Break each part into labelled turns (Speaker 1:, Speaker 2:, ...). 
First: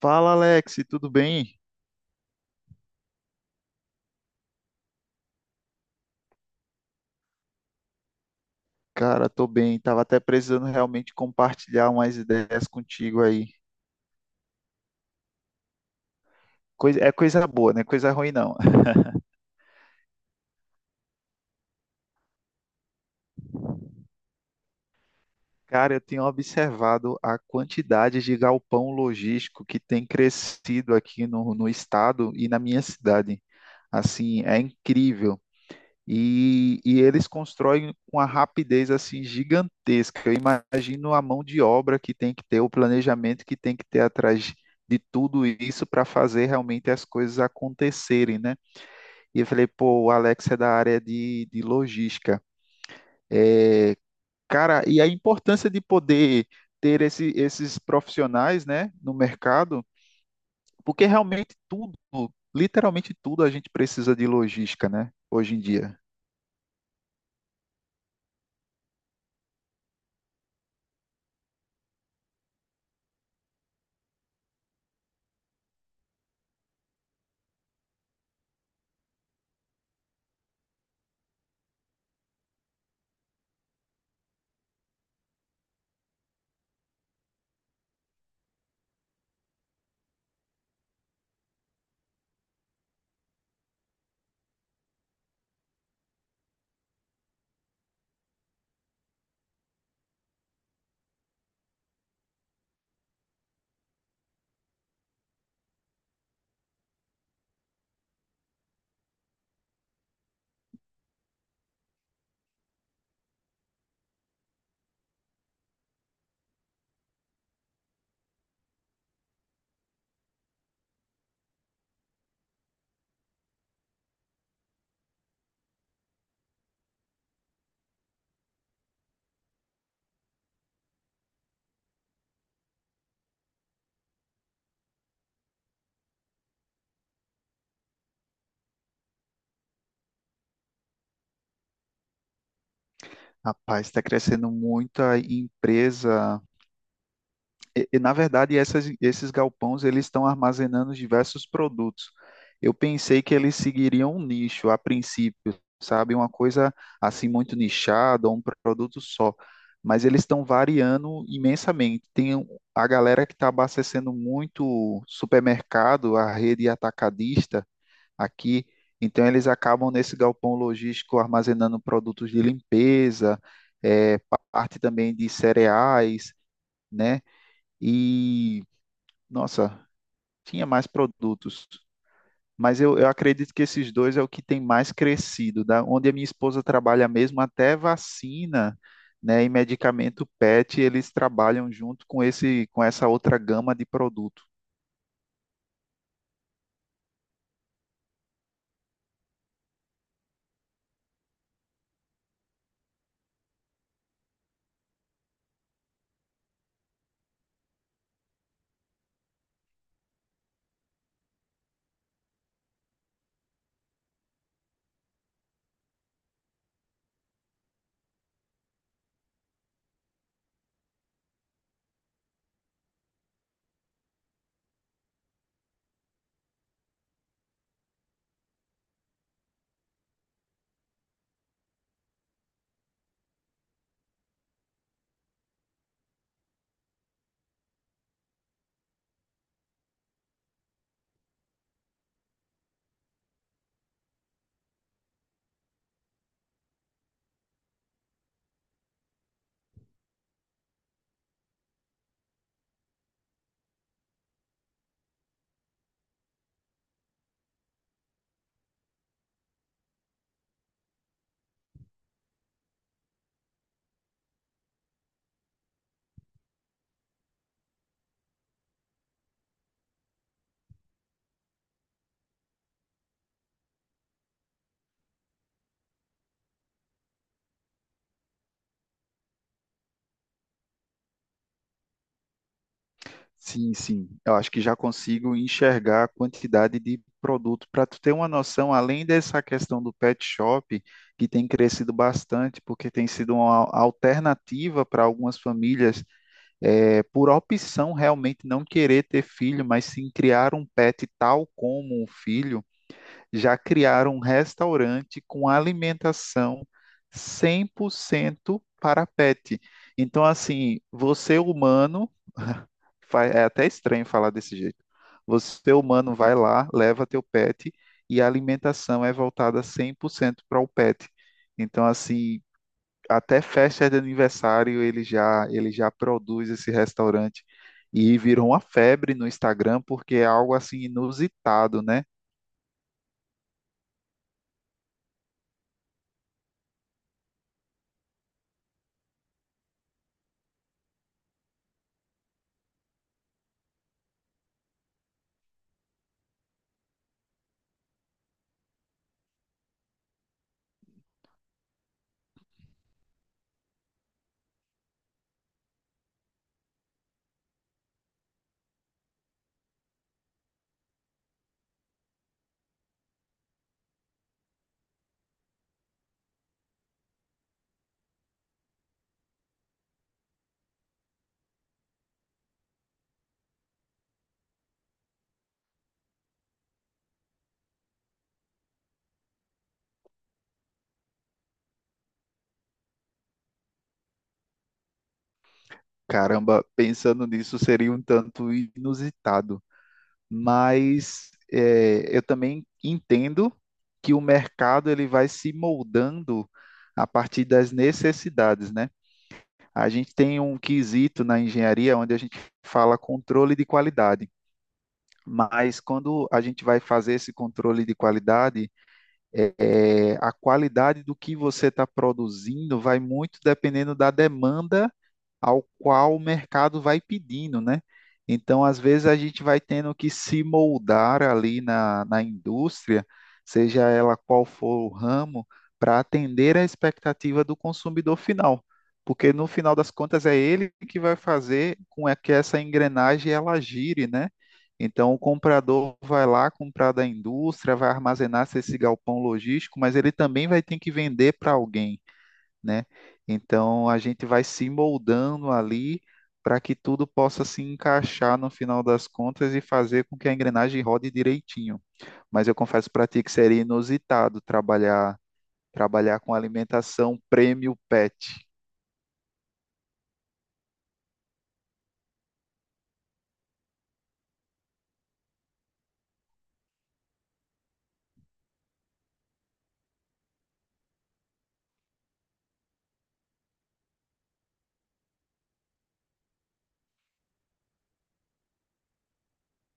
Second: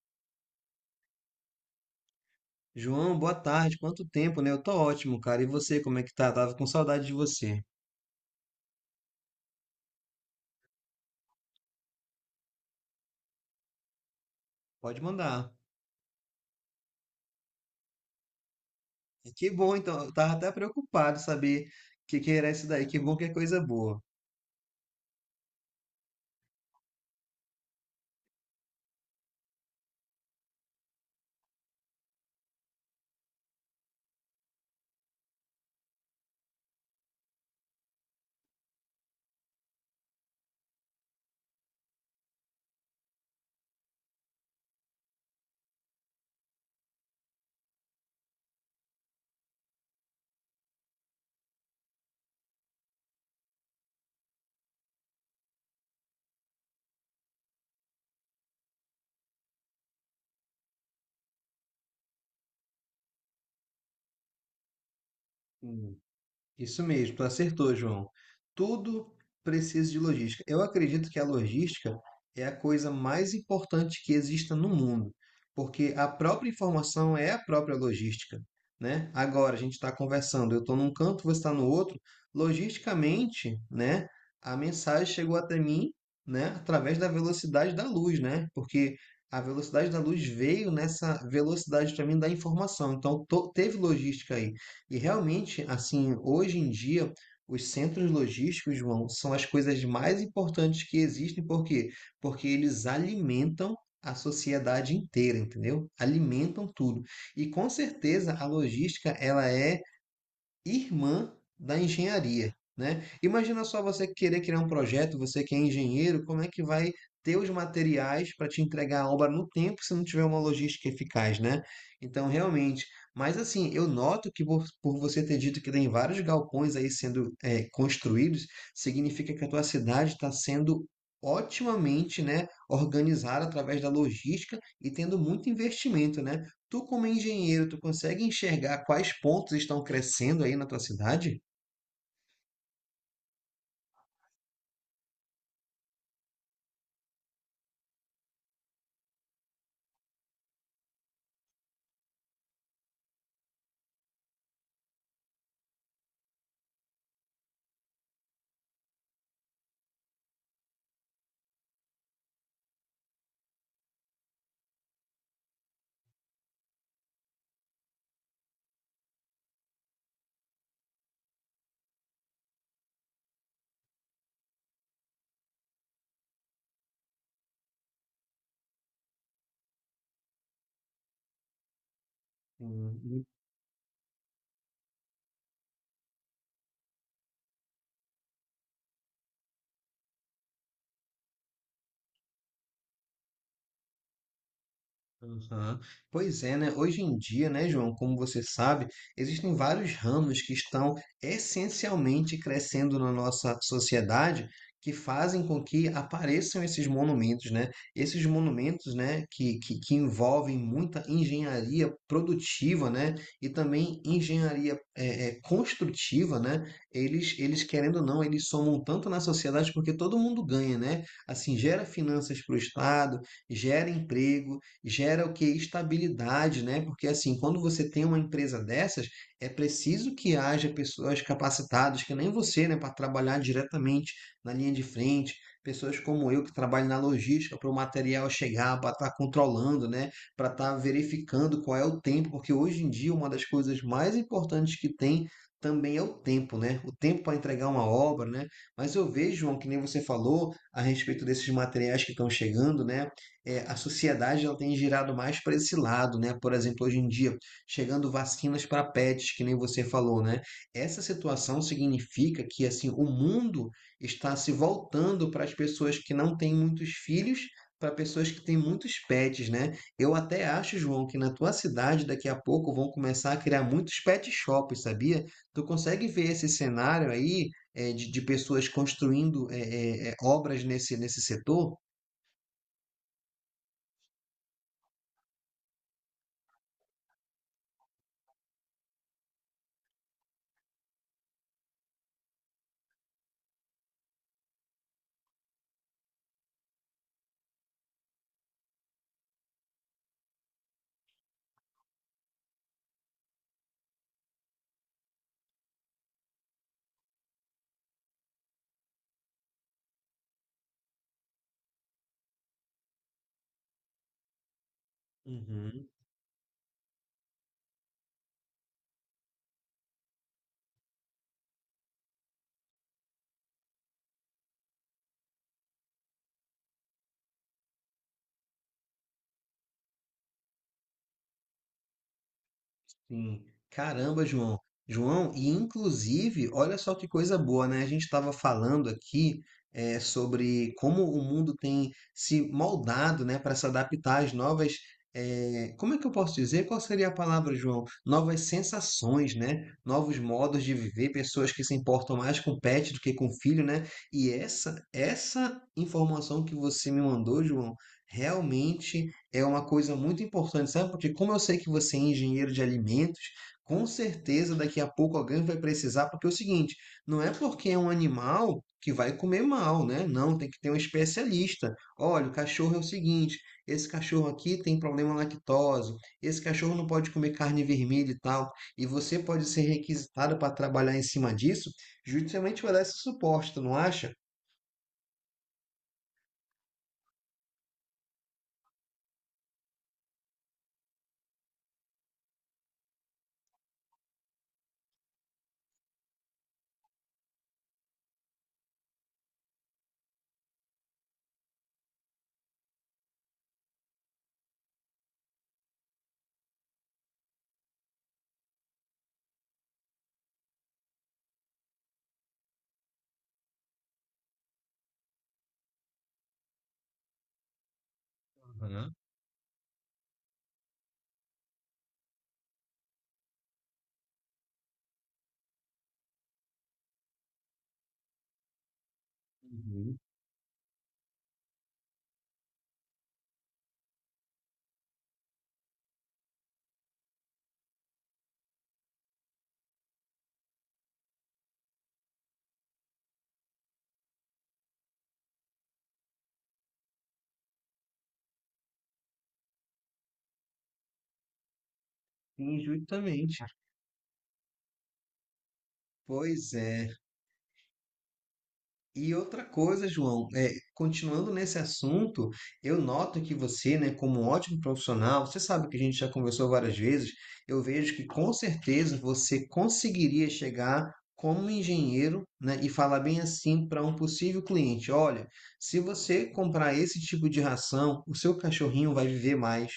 Speaker 1: Fala, Alex, tudo bem?
Speaker 2: João, boa tarde. Quanto tempo, né? Eu tô ótimo, cara. E você, como é que tá? Tava com saudade de você.
Speaker 1: Cara, tô bem. Tava até precisando realmente compartilhar umas ideias contigo aí.
Speaker 2: Pode mandar.
Speaker 1: É coisa boa, não é coisa ruim não.
Speaker 2: Que bom, então. Eu tava até preocupado saber o que era isso daí. Que bom que é coisa boa.
Speaker 1: Cara, eu tenho observado a quantidade de galpão logístico que tem crescido aqui no estado e na minha cidade. Assim, é incrível. E eles constroem com uma rapidez assim gigantesca. Eu imagino a mão de obra que tem que ter, o planejamento que tem que ter atrás de tudo isso para fazer realmente as coisas acontecerem, né? E eu falei, pô, o Alex é da área de logística. É, cara, e a importância de poder ter esses profissionais, né, no mercado, porque realmente tudo, literalmente tudo, a gente precisa de logística, né, hoje em
Speaker 2: Hum.
Speaker 1: dia.
Speaker 2: Isso mesmo, tu acertou, João. Tudo precisa de logística. Eu acredito que a logística é a coisa mais importante que exista no mundo, porque a própria informação é a própria logística, né? Agora a gente está conversando, eu estou num canto, você está no outro. Logisticamente, né? A mensagem chegou até mim, né? Através da velocidade da luz, né? Porque a velocidade da luz veio nessa velocidade para mim da informação. Então teve logística aí. E realmente, assim, hoje em dia, os centros logísticos, João, são as coisas mais importantes que existem, por quê? Porque eles alimentam a sociedade inteira, entendeu? Alimentam tudo. E com certeza a logística, ela é irmã da engenharia, né? Imagina só você querer criar um projeto, você que é engenheiro, como é que vai ter os materiais para te entregar a obra no tempo se não tiver uma logística eficaz, né? Então, realmente. Mas assim, eu noto que por você ter dito que tem vários galpões aí sendo construídos, significa que a tua cidade está sendo otimamente, né, organizada através da logística e tendo muito investimento, né? Tu, como engenheiro, tu consegue enxergar quais pontos estão crescendo aí na tua cidade?
Speaker 1: Rapaz, está crescendo muito a empresa. Na verdade, esses galpões eles estão armazenando diversos produtos. Eu pensei que eles seguiriam um nicho a princípio, sabe? Uma coisa assim muito nichada, um produto só. Mas eles estão variando imensamente. A galera que está abastecendo muito supermercado, a rede atacadista aqui. Então, eles acabam nesse galpão logístico armazenando produtos de limpeza, eh, parte também de cereais, né? E, nossa, tinha mais produtos. Mas eu
Speaker 2: Hum.
Speaker 1: acredito que esses dois é o que tem mais crescido, né? Onde a minha esposa trabalha mesmo, até vacina, né, e medicamento PET, eles trabalham junto com esse, com essa outra gama de produtos.
Speaker 2: Aham. Pois é, né? Hoje em dia, né, João, como você sabe, existem vários ramos que estão essencialmente crescendo na nossa sociedade que fazem com que apareçam esses monumentos, né? Esses monumentos, né, que envolvem muita engenharia produtiva, né? E também engenharia construtiva, né? Querendo ou não, eles somam tanto na sociedade porque todo mundo ganha, né? Assim, gera finanças para o Estado, gera emprego, gera o que? Estabilidade, né? Porque assim, quando você tem uma empresa dessas, é preciso que haja pessoas capacitadas, que nem você, né, para trabalhar diretamente na linha de frente, pessoas como eu que trabalho na logística para o material chegar, para estar controlando, né, para estar verificando qual é o tempo, porque hoje em dia uma das coisas mais importantes que tem também é o tempo, né? O tempo para entregar uma obra, né? Mas eu vejo, João, que nem você falou a respeito desses materiais que estão chegando, né? A sociedade ela tem girado mais para esse lado, né? Por exemplo, hoje em dia, chegando vacinas para pets, que nem você falou, né? Essa situação significa que assim o mundo está se voltando para as pessoas que não têm muitos filhos, para pessoas que têm muitos pets, né? Eu até acho, João, que na tua cidade daqui a pouco vão começar a criar muitos pet shops, sabia? Tu consegue ver esse cenário aí de pessoas construindo obras nesse setor?
Speaker 1: Sim, sim. Eu acho que já consigo enxergar a quantidade de produto. Para tu ter uma noção, além dessa questão do pet shop, que tem crescido bastante, porque tem sido uma alternativa para algumas famílias, por opção realmente não querer ter filho, mas sim criar um pet tal como um filho já criaram um restaurante com alimentação 100% para pet. Então, assim, você humano, é até estranho falar desse jeito. Você
Speaker 2: Uhum.
Speaker 1: humano vai lá, leva teu pet e a alimentação é voltada 100% para o pet. Então, assim, até festa de aniversário ele já produz esse restaurante e virou uma febre no Instagram porque é algo assim inusitado, né?
Speaker 2: Sim. Caramba, João. João, e inclusive, olha só que coisa boa, né? A gente estava falando aqui sobre como o mundo tem se moldado, né, para se adaptar às novas. Como é que eu posso dizer? Qual seria a palavra, João? Novas sensações, né? Novos modos de viver, pessoas que se importam mais com pet do que com filho, né? E essa informação que você me mandou, João, realmente é uma coisa muito importante, sabe? Porque como eu sei que você é engenheiro de alimentos, com certeza daqui a pouco alguém vai precisar, porque é o seguinte, não é porque é um animal que vai comer mal, né? Não, tem que ter um especialista. Olha, o cachorro é o seguinte, esse cachorro aqui tem problema lactose, esse cachorro não pode comer carne vermelha e tal, e você pode ser requisitado para trabalhar em cima disso, justamente vai dar esse suporte, tu não acha?
Speaker 1: Caramba, pensando nisso seria um tanto inusitado, mas é, eu também entendo que o mercado ele vai se moldando a partir das necessidades, né? A gente tem um quesito na engenharia onde a gente fala controle de qualidade, mas quando a gente vai fazer esse controle de qualidade, é, a qualidade do que você está produzindo vai muito dependendo da demanda ao qual o mercado vai pedindo, né? Então, às
Speaker 2: Aham.
Speaker 1: vezes, a gente vai tendo que se moldar ali na indústria, seja ela qual for o ramo, para atender a expectativa do consumidor final. Porque, no final das
Speaker 2: Uhum.
Speaker 1: contas, é ele que vai fazer com é que essa engrenagem ela gire, né? Então, o comprador vai lá comprar da indústria, vai armazenar esse galpão logístico, mas ele também vai ter que vender para alguém, né? Então a gente vai se moldando ali para que tudo possa se encaixar no final das contas e fazer com que a engrenagem rode direitinho. Mas eu
Speaker 2: Sim,
Speaker 1: confesso para ti que
Speaker 2: justamente.
Speaker 1: seria inusitado trabalhar com
Speaker 2: Pois é.
Speaker 1: alimentação premium pet.
Speaker 2: E outra coisa, João, continuando nesse assunto, eu noto que você, né, como um ótimo profissional, você sabe que a gente já conversou várias vezes, eu vejo que com certeza você conseguiria chegar como engenheiro, né, e falar bem assim para um possível cliente: olha, se você comprar esse tipo de ração, o seu cachorrinho vai viver mais.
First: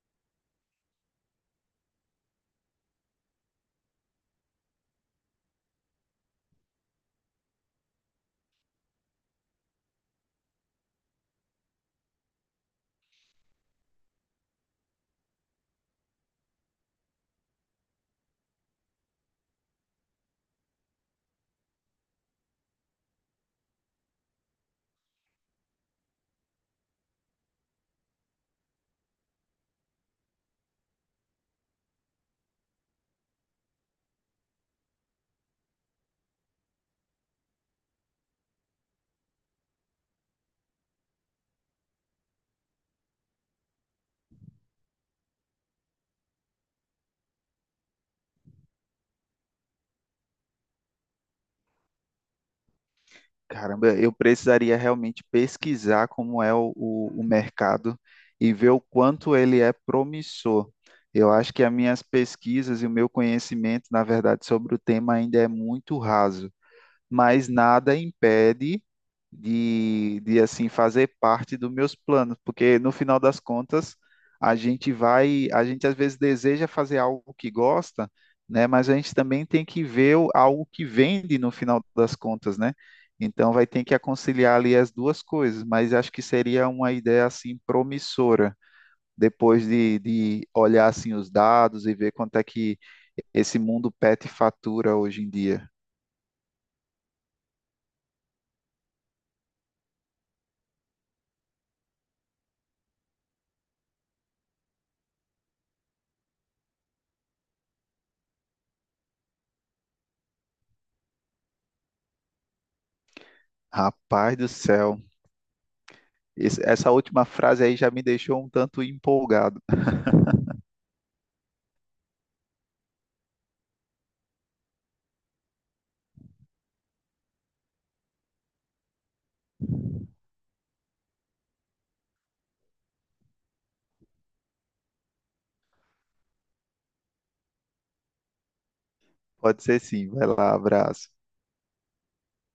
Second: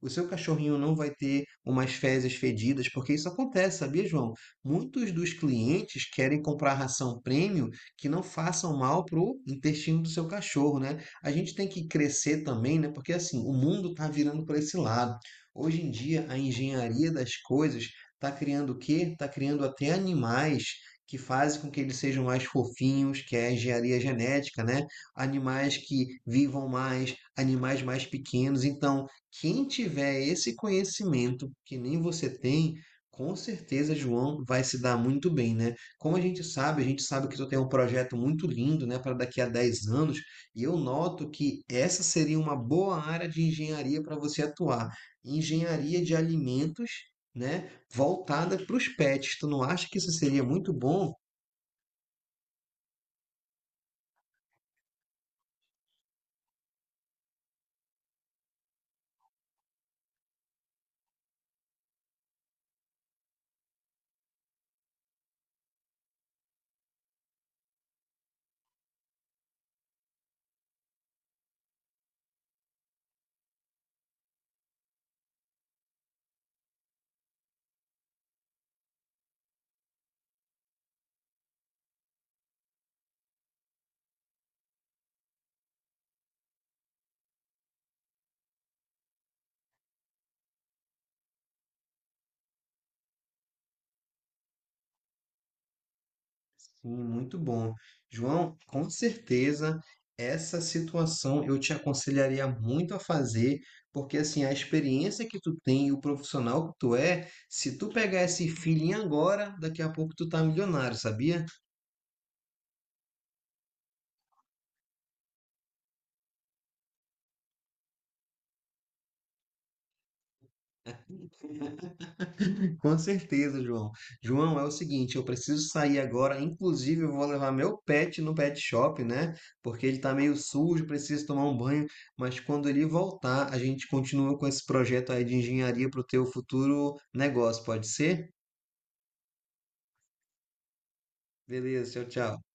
Speaker 2: O seu cachorrinho não vai ter umas fezes fedidas, porque isso acontece, sabia, João? Muitos dos clientes querem comprar ração premium que não façam mal para o intestino do seu cachorro, né? A gente tem que crescer também, né? Porque assim, o mundo está virando para esse lado. Hoje em dia, a engenharia das coisas está criando o quê? Está criando até animais que fazem com que eles sejam mais fofinhos, que é a engenharia genética, né? Animais que vivam mais, animais mais pequenos. Então, quem tiver esse conhecimento que nem você tem, com certeza, João, vai se dar muito bem, né? Como a gente sabe que tu tem um projeto muito lindo, né, para daqui a 10 anos, e eu noto que essa seria uma boa área de engenharia para você atuar. Engenharia de alimentos, né, voltada para os pets. Tu não acha que isso seria muito bom?
Speaker 1: Caramba, eu precisaria realmente pesquisar como é o mercado e ver o quanto ele é promissor. Eu acho que as minhas pesquisas e o meu conhecimento, na verdade, sobre o tema ainda é muito raso. Mas nada impede de assim fazer parte dos meus planos, porque no final das contas a gente às vezes deseja fazer algo que gosta, né? Mas a gente também tem que ver algo que vende no final das contas, né? Então vai ter que conciliar ali as duas coisas, mas acho que seria uma ideia assim promissora depois de olhar assim os dados e ver quanto é que esse mundo pet fatura hoje em dia.
Speaker 2: Sim, muito bom. João, com certeza essa situação eu te aconselharia muito a fazer, porque assim, a experiência que tu tem e o profissional que tu é, se tu pegar esse feeling agora, daqui a pouco tu tá milionário, sabia?
Speaker 1: Rapaz do céu. Essa última frase aí já me deixou um tanto empolgado.
Speaker 2: Com certeza, João. João, é o seguinte, eu preciso sair agora. Inclusive, eu vou levar meu pet no pet shop, né? Porque ele tá meio sujo, preciso tomar um banho. Mas quando ele voltar, a gente continua com esse projeto aí de engenharia para o teu futuro negócio, pode ser?
Speaker 1: Pode ser, sim. Vai lá, abraço.
Speaker 2: Beleza, tchau, tchau.